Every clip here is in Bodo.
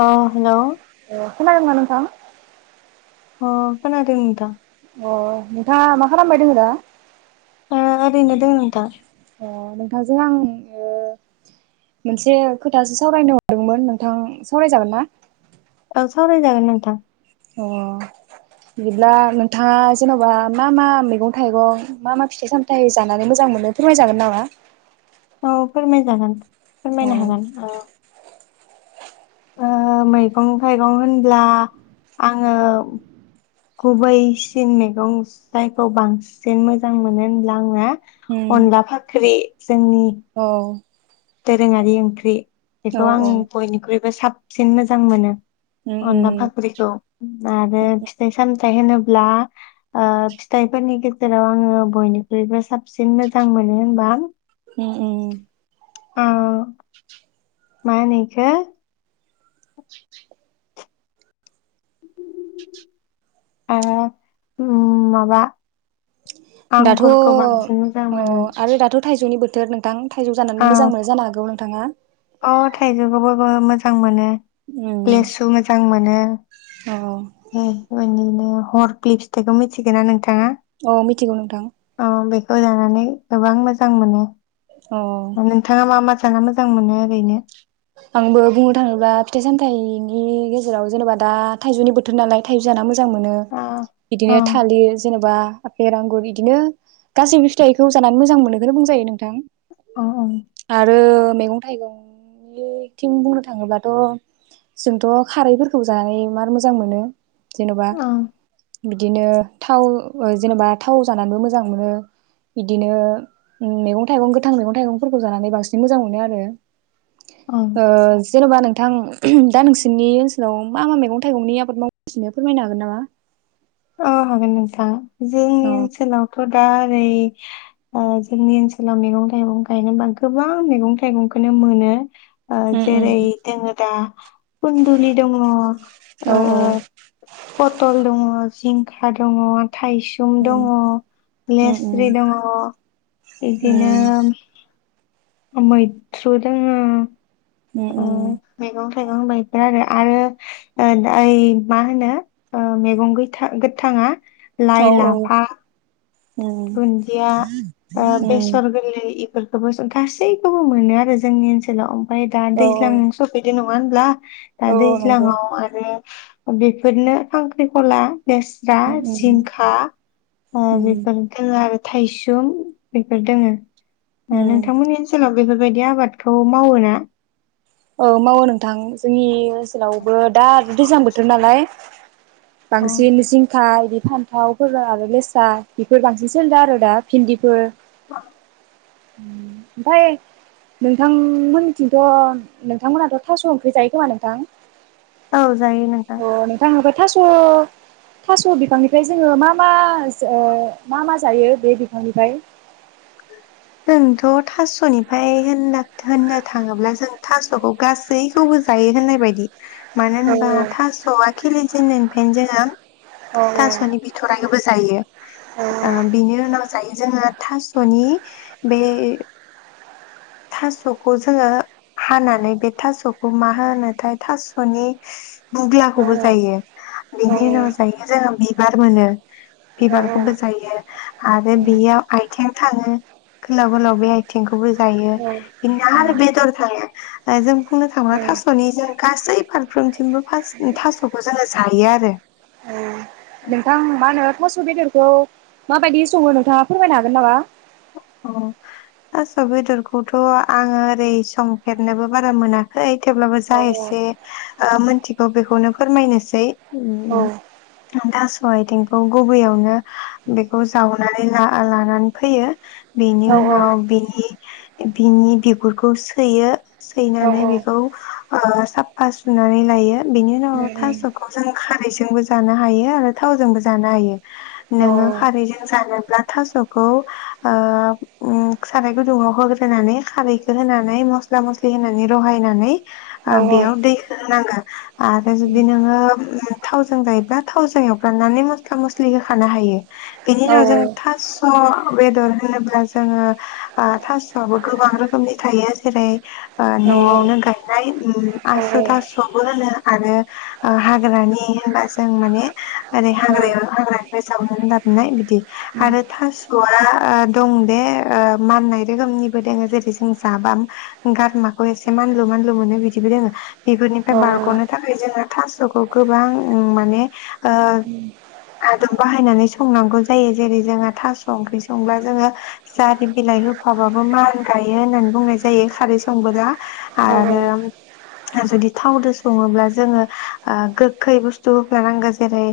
औ हेलौ अ खोनादोंना नोंथां। अ खोनादों नोंथां। अ नोंथाङा मा खालामबायदों दा? ए ओरैनो दोङो नोंथां। ओ नोंथांजों आं मोनसे खोथासो सावरायनो हरदोंमोन नोंथां सावरायजागोन ना? औ सावरायजागोन नोंथां। बिदिब्ला नोंथाङा जेनबा मा मा मैगं थाइगं मा मा फिथाइ सामथाइ जानानै मोजां मोनो फोरमायजागोन नामा? औ फोरमाय जागोन। औ फोरमायनो हागोन अ ओ मैगं थायगं होनब्ला आङो गुबैसिन मैगं जायखौ बांसिन मोजां मोनो होनब्ला आङो उम अनला फाख्रि जोंनि औ दोरोङारि ओंख्रि औ बेखौ आं औ बयनिख्रुइबो साब सिन मोजां मोनो। उम अनला उम फाख्रिखौ आरो फिथाइ साम फिथाय होनोब्ला ओ फिथाय फोरनि गेजे जेराव आङो बयनिख्रुइबो साबसिन मोजां मोनो होनबा हो उम। ओ मा होनो इखो माबा उम माबा दाथ' आंगुरखौ बांसिन मोजां अ मोनो आरो दाथ' थाइजौनि बोथोर नोंथां थाइजौ जानानै अ मोजां मोनो जानो हागौ। थाङा अ थाइजौबाबो मोजां मोनो। उम लेसु मोजां मोनो अ [unintelligible] हरफ्लि फिथाइखो मिथिगोना नों अ मिथिगौ नोंथां खौजानानै गोबां मोजां मोनो। अ नोंथाङा मा मा जानो मोजां मोनो ओरैनो आंबो बुंनो थाङोब्ला फिथाइ सामथायाइनि गेजेराव जेनेबा दा थाइजौनि बोथोर नालाय थाइजौ जाना जां मोनो अ औ बिदिनो थालिर जेनेबा आफेर, आंगुर इदिनो गासैबो फिथाइखौ जाना मोजां मोनो खौनो बुजाङो नोंथां। औ औ आरो मैगं-थाइगं बियो थिं बुंनो थाङोब्लााथ' जोंथ' खारैफोरखौबो जानानै मार मोजां मोनो। जेन'बा ओं बिदिनो थाव ओ जेनेबा थाव जानानैबो मोजां मोनो इदिनो मैगं-थाइगं गोथां मैगं-थाइगंफोरखौबो जानानै बांसिन मोजां मोनो आरो ओं ओ जेनेबा नों थां दा नोंसोरनि ओनसोलाव मा मा मैगं-थाइगंनि आबाद मावगासिनो फोरमायनो हागोन नामा? अ हागोन नोंथां जोंनि औ ओनसोलावथ' दारै आ जोंनि ओनसोलाव मैगं-थाइगं गायनोबा गोबां मैगं-थाइगंखोनो मोनो। ओ उम जेरै उम दोङो दा कुन्दुलि दङ' ओ औ औ पट'ल दङ' जिंखा दङ' थाइसुम दङ' उम लेस्रि उम दङ' उम बिदिनोम ओमैथ्रु दोङो उम ओ उम मैगं थाइगं बायफोर आरो आरो ओ दा ओइ मा होनो ओ मेगं गैथा गोथाङा लाय औ लाफा उम धुन्दिया ओ उम बेसर गोरलै बेफोरखौबो गासैखौबो मोनो आरो जोंनि ओनसोलाव ओफ्राय दा औ दैज्लां सफैदि न नङा होनब्ला? दा औ नंगौ दैज्लाङाव आरो बेफोरनो खांख्रिखला लेस्रा उम जिंखा ओ बे उम दोङो आरो थायसुम बेफोर दोङो ओ उम नोंथांमोननि ओनसोलावब बेफोरबायदि आबादखौ मावो ना। औ मावो नोंथां जोंनि ओनसोलावबो दा दैज्लां बोथोर नालाय अ फांसे मिसिं फ्राय बि फान्थाव फोर आरो लेसा बेफोर बांसिन सोलिदों आरो दा भिन्दिफोर मा ओम ओमफाय नोंथांमोननिथिंथ' नोंथांमोनहाथ' थास' ओंक्रि जायो खोमा नोंथां? औ जायो नोंथां। अ नोंथां ओमफ्राय थास' थास' बिफांनिफ्राय जोंङो मा मा ओ मा मा जायो बे बिफांनिफाय। जोंथ' थास'निफाय होननाथ होननो थाङोब्ला जों थास'खौ गासैखौबो जायो होननाय बायदि। मानो औ होनबा थास'आ खिलि जेनन्नायनिफायनो जोङो औ थास'नि बिथ'राइखौबो जायो ओ बिनि उनाव जायो। जोङा थास। टनि बेओ थास'खौ जोङो हानानै बे थास'खौ मा होनोथाय थास'नि। बुग्लाखौबो जायो बिनि उनाव जायो जोङो बिब। गार मोनो। बिबारखौबो जायो आरो बेयाव आइथें थाङो गोलाव गोलाव बे आइथिंखोबो जायो। इनना आरो बेदर थांङो। फाइ जों। बुंनो थांब्ला थास'नि जों गासै फारफ्रोमथिंबो फास थास'खौ जोंङो जायो आरो। मोसौ बेदरखौ माबायदि संङो नोंथाङा फोरमायनो हागोन नामा? अ थास' बेदरखौथ'आंङो ओरै संफेरनोबो बारा मोनाखै। थेवब्लाबो औ जा एसे ओ मोनथिगौ बेखौनोब फोरमायनोसै औ अ आइथिंखौ गुबैयावनो बेखौ जावना [unintelligible] लानानै फैयो। बिनि औ उनाव बिनि बिनि बिगुरखौ सैयो। औ सैनानै बेखौ ओ साफा सुनानै लायो। बिनि उनाव उम उम थास'खौ जों खा रै जोंबो जानो हायो आरो थावजोंबो जानो हायो। औ नोनोंङो खारैजों जानोब्ला थास'खौ ओ उम साराय गुदुंङाव होग्रोनानै खारैखौ होनानै मस्ला मस्लि होनानै रहायनानै ओ औ बेयाव दै होनांगोन। आरो जुदि नोंङो उम थावजों जायोब्ला थावजों एवफ्रामनानै मस्ला मस स्लि होखानो हायो। बेनि औ उनाव जों औ थास' बेदर होनोब्ला जोंङो आ थास'आबो गोबां रोखोमनि थायो। जेरै ओ न'आवनो उम औ गायनाय उम आसु थासुबो होनो आरो हाग्रानि होनबा जों माने ओरै हाग्रायाव [unintelligible] जावनानै लाबनाय बिद दि आरो थास'आ ओ दं बे ओ माननाय रोखोमनिबो दोंङो जेरै जों जाबा गारमाखौ एसे मानलु मानलु मोनो बिदिबो दोंङो। बिगुरनिफ्राय बारग'नो थाखाय जोंङो थास'खौ गोबां माने ओ‌ आदब बाहायनानै संनांगौ जायो जेरै जोंहा थास' ओंख्रि संब्ला जोंङो जारि बिलाइ होफाबाबो मानगायो होननानै बुंनाय जायो खारै संबोला आरो औ औ जुदि थावदो सङोब्ला जोङो ओ गोखै बुस्थु होफानांगो जेरै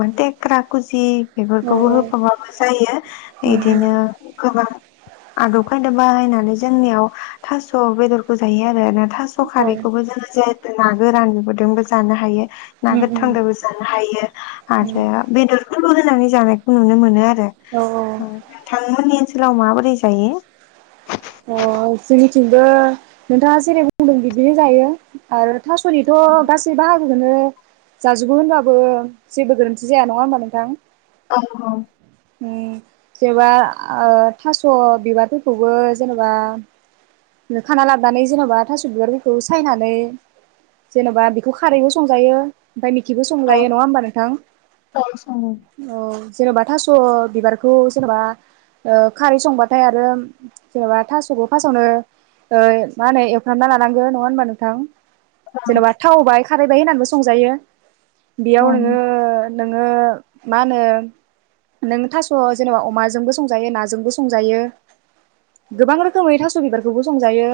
ओ टेक्रा कुजि। बेफोरखौबो औ होफाबाबो जायो। उम इदिनो। उम गोबां आदब खायदा बाहायनानै जोंनियाव थास' बेदरखौ जायो आरो ना थास स औ खारैखौबो लोगोसे ना गोरान बेफोरजोंबो जानो हायो। ना उम उम गोथां जानो हायो उम आरो बेदरखौबो होनानै जानायखौ नुनो मोनो आरो। औ औ। नोंथांमोननि ओनसोलाव माबोरै जायो? औ अ जोंनिथिंबो नोंथाङा जेरै बुंदों बिदिनो जायो आरो थासनिथ' गासै बा [unintelligible] जाजोबो होनबाबो जेबो गोरोन्थि जाया नङा होमबा नोंथां। औ औ। उम जेनेबा ओ थास बिबारफोरखौबो जेनेबा खाना लाबोनानै जेन'बा थास' बिबारखौ सायनानै जेन'बा बेखौ खारैजों संजायो। ओमफाय निखिबो संजायो नङा होमबा नोंथां औ औ। जेनेबा थास' बिबारखौ जेनेबा ओ खारै संबाथाय आरो जेनेबा थास'खौ फार्स्टआवनो ओ मा होनो एवफ्रामना लानांगौ नङा होमबा नोंथां। जेनेबा थाव होबाय। खारैबाय होनाबो संजायो। बेयाव नोङो नोङो मा होनो नों थास' जेनेबा अमाजोंबो संजायो नाजोंबो संजायो गोबां रोखोम खोमनि थास' बिबारखौबो संजायो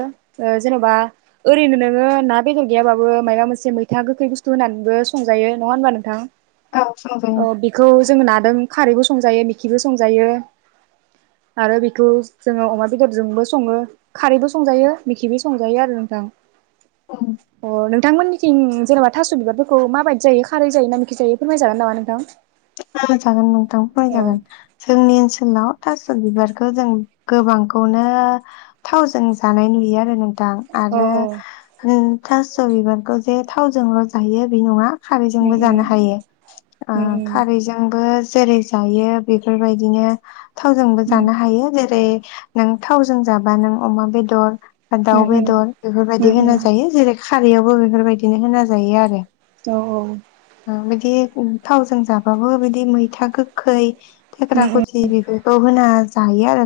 ओ जेनेबा ओरैनो नोङो ना बेदर गैयाबाबो मायबा मोनसे मैथा गोखै बस्थु होनानैबो संजायो नङा होनबा नोंथां। संजायो अ बेखौ जोङो नादों। खारैबो संजायो मिखिबो संजायो आरो बेखौ जोङो अमा बेदरजोंबो सङो खारैबो संजायो मेखिबो संजायो आरो नोंथां। औ। औ नोंथां मोननिथिं जेनेबा थास' बिबारफोरखौ मा बायदि जायो खारै जायोना मेखि जायो फोरमाय जागोन नामा नोंथां। फोरमाय जागोन नोंथां अ फोरमायजागोन जोंनि ओनसोलाव थास' बिबारखौ जों गोबांखौनो थावजों जानाय नुयो आरो नों दां औ आरो। थास' बिबारखौ जे थावजोंल' जायो बे नङा। उम खारैजोंबो जानो हायो ओ उम खारैजोंबो। जेरै जायो बेफोर बायदिनो थावजोंबो उम जानो हायो जेरै नों थावजों जाबा नों अमा बेदर उम दाउ बेदर बेफोर उम बायदि उम होना जायो जेरै खारैयावबो बेफोर बायदिनो होना जायो आरो। औ औ। ओ बिदि थावजों जाब उमहो बिदि मैथा गोखै थेक्रा उम खुसि बेफोरखौ होना जायो आरो।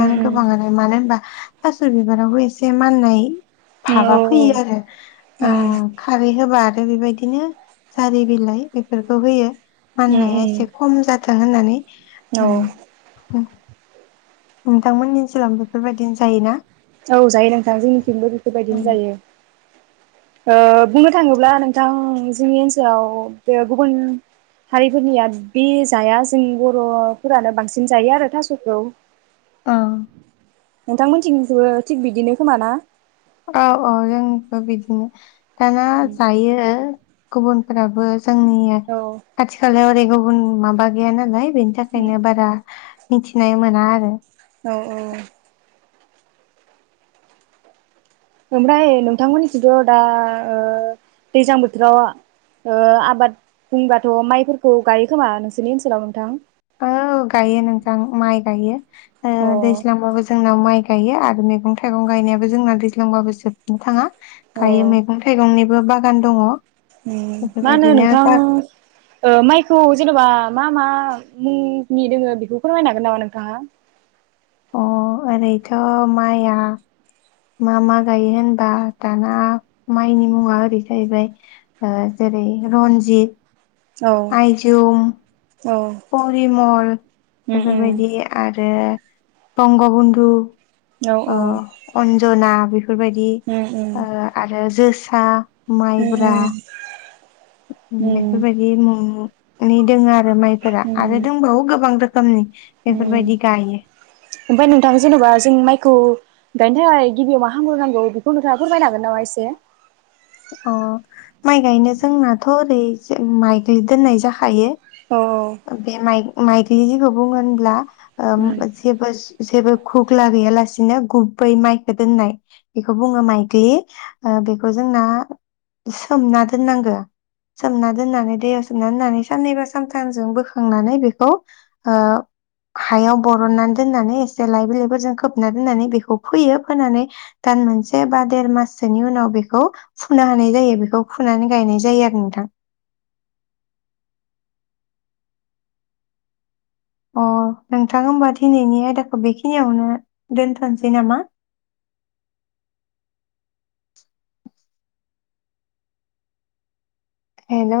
उम उम गोबाङानो मानो होनबा थास' बिबारावबो एसे माननाय औ भाबा औ उम फैयो आरो खारै होबा आरो बेबायदिनो जारि बिलाइ बेफोरखौ होयो। उम माननाया उम एसे खम जा थां होननानै। औ। नोंथांमोननि ओनसोलाव बेफोर बायदिनो जायोना? औ जायो नोंथां जोंनिथिंबो बेफोर बायदिनो ओं जायो। बुंनो थाङोब्ला नोंथां जोंनि ओनसोलाव बे गुबुन हारिफोरनिया बे जाया जों बर'फोरानो बांसिन जायो आरो थास'खौ। उम। नोंथांमोनथिं बो थिग बिदिनो खोमाना। औ औ जोंबो बिदिनो। दाना जायो। गुबुनफोराबो जोंनि औ खाथि खालायाव ओरै गुबुन माबा गैया नालाय। बेनि थाखायनो बारा मिथिनाय मोना आरो। औ औ ओमफ्राय नोंथांमोननिथिथ दा दैज्लां बोथोराव आबाद बुंबाथ माइफोरखौ गायो खोमा नोंसोरनि ओनसोलाव नोंथां? औ गायो नोंथां माइ गायो। अ दैज्लांबाबो जोंना माइ गायो आरो मैगं थायगं गायनायाबो जोंना दैज्लांबाबो जोबनो थाङा। अ गायो मैगं थायगंनि बो बागान दङ। मा होनो बेफोरबायदिनो गा नोंथां मायखौ जेनेबा मा मा मुंनि दोङो बेखौ फोरमायनो हागोन नामा नोंथाङा। अ ओरैथ' माइआ मा मा गायो होनबा दाना माइनि मुङा ओरै जाहैबाय जेरै रनजित औ आइजुम औ परिमल उम उम बेफोरबायदि आ रो बंग' गुन्दु औ अ अन्जना बेफोरबायदि आरो जो सा अम अम बेफोरबायदि मुं नि दोंङो आ रो माइफोरा आरो दंबावो गोबां रोखोमनि बेफोरबायदि गायो। ओमफ्राय नोंथां जेन'बा जों माइखौ गायनो थाखाय गिबियाव मा खामग्रो नांगौ बेखौ नोंथाङा फोरमायनो हागोन नामा एसे। अ माय गायनो जोंनाथ ओरै मायग्लि दोननाय जाखायो। अ मायग्लि जिखौ बुङो होनब्ला ओम उम जेबो जेबो घुग्ला गैयालासिनो गुबै माइखौ दोननाय बेखौ बुङो माइग्लि बेखौ जोंना सोमना दोननांगो सोमना दोननानै दैयाव सोमना दोननानै साननैबा सानथामजों बोखांनानै बेखौ हायाव बरननानै दोननानै एसे लाय बिलायफोरजों खोबना दोननानै बेखौ फोयो फोनानै दान मोनसे बा देर माससोनि उनाव बेखौ फुनो हानाय जायो बेखौ फुनानै गायनाय जायो आरो नोंथां। अ नोंथां होमबा दिनैनि आयदाखौ बेखिनियावनो दोनथनसै नामा हेलौ